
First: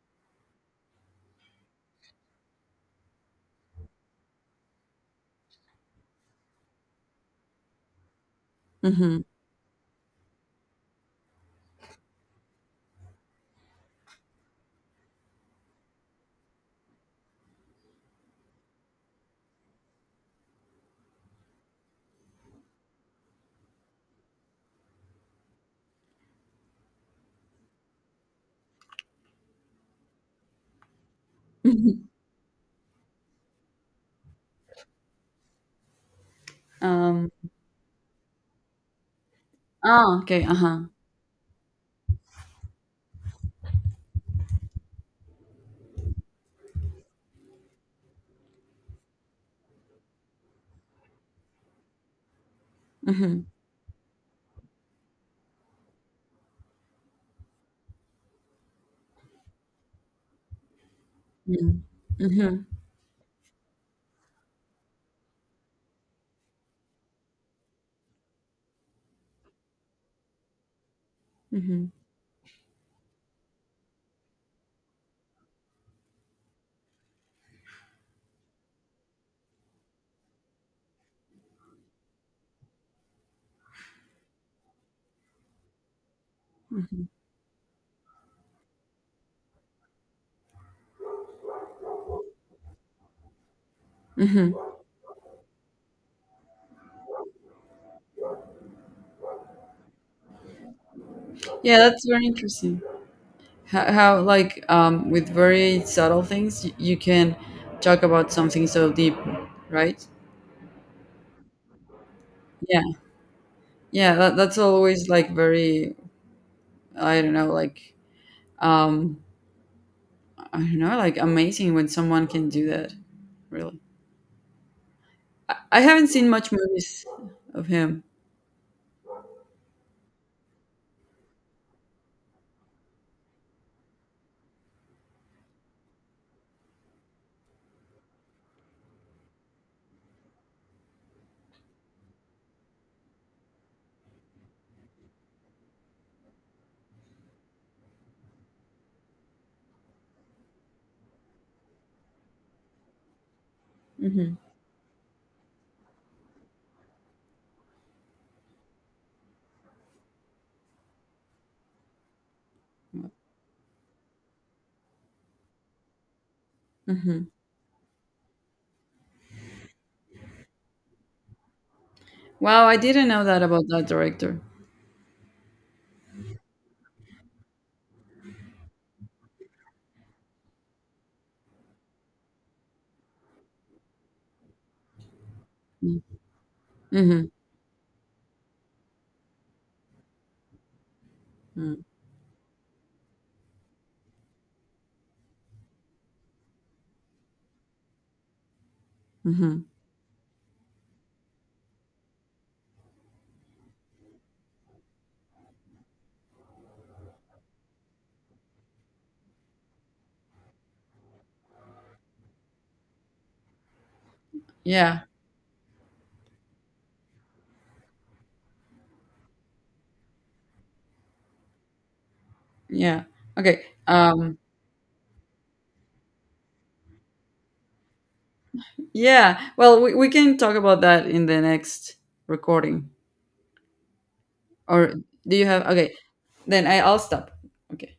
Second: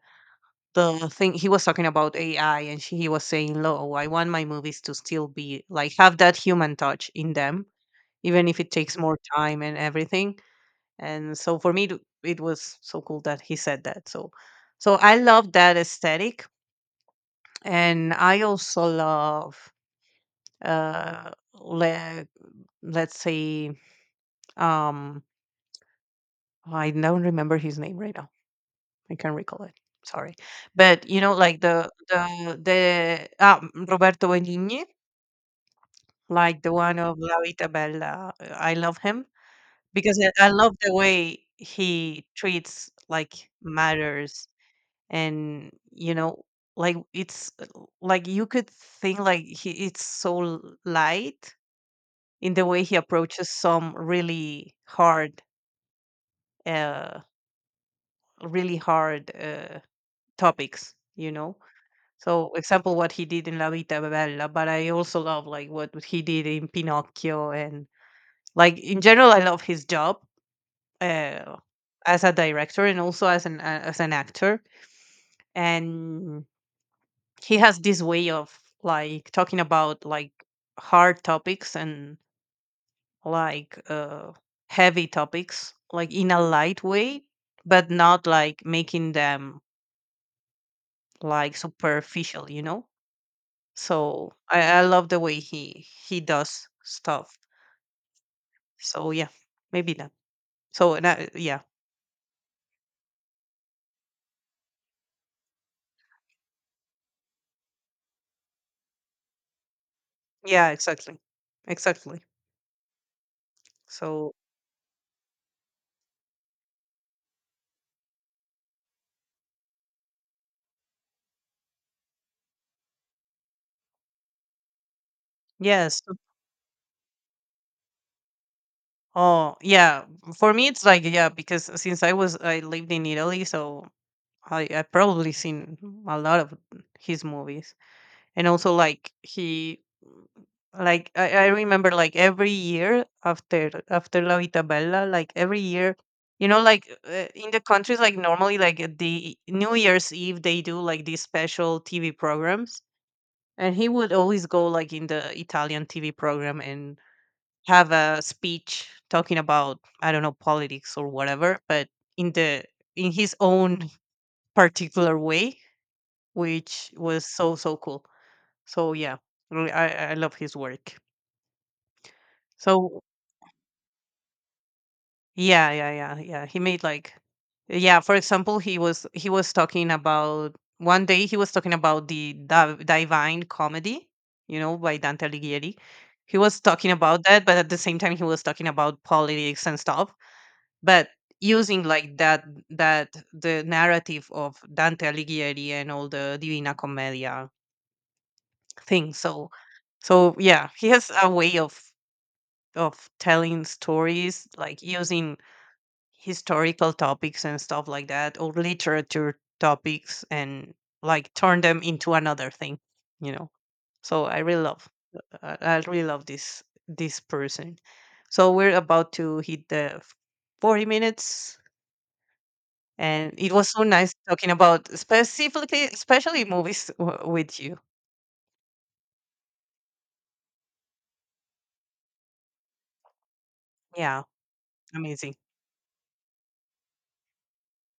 the thing, he was talking about AI, and she, he was saying, "Lo, I want my movies to still be like have that human touch in them, even if it takes more mm-hmm. time and everything." And so for me, it was so cool that he said that. So, so I love that aesthetic, and I also love uh, le- let's say um, I don't remember his name right now, I can't recall it. Sorry, but you know, like Roberto Benigni, like the one of Um. La Vita Bella. I love him because Oh, okay. I love Uh-huh. the way he treats like matters, and you know, like it's like you could think like he it's so light in the way he Mm-hmm. approaches some uh, really hard topics. You know, so, Mm-hmm. example, what he did in La Vita Bella, but I also love like what he did in Pinocchio, and like in general, I love his job, uh, Mm-hmm. as a director and also as an actor. And he has this way of like talking about like hard topics and like heavy topics, like in a light Mm-hmm. way, but not like making them like superficial, you know. So Hmm. I love the way he does stuff. So yeah, maybe that. So and I, yeah, Yeah, that's very interesting. How like, with very subtle things you, you can talk about something so deep, right? yeah, exactly, exactly. Yeah. Yeah, So that's always like very, I don't know, like, um I don't know, like amazing when someone can do that, really. I yes, haven't seen much movies of him. oh yeah. For me, it's like yeah, because since I lived in Italy, so I probably seen a lot of his movies, and also like he like I remember like every year after La Vitabella, like every year, you know, like in the countries like normally like at the New Year's Eve they do like these special TV programs, and he would Mm-hmm. always go like in the Italian TV program and have a speech talking about I don't know, politics or whatever, but in the in his own particular way, which Mm-hmm. was so so cool. So yeah, I mean, I love his work. Wow, I So didn't know that about that director. yeah, yeah, yeah, yeah. He made like yeah, for example, he was talking about one day, he was talking about the divine comedy, you know, by Dante Alighieri. Mm-hmm. He was talking about Mm-hmm. that, but at the same time he was talking about politics and stuff, but using like that the narrative of Dante Alighieri and all the Divina Commedia thing. So Mm-hmm. so yeah, he has a way of telling stories, like using historical topics and stuff like that, or literature topics, and like turn them into another thing, you know. So I really love, Yeah, I really love this person. So we're about to hit the 40 minutes, yeah. and it Okay. was so nice Um, talking about specifically, especially movies with you. yeah. Well, we can talk about that in the next recording. Yeah, Or do amazing. you have, okay, then I'll stop. Okay.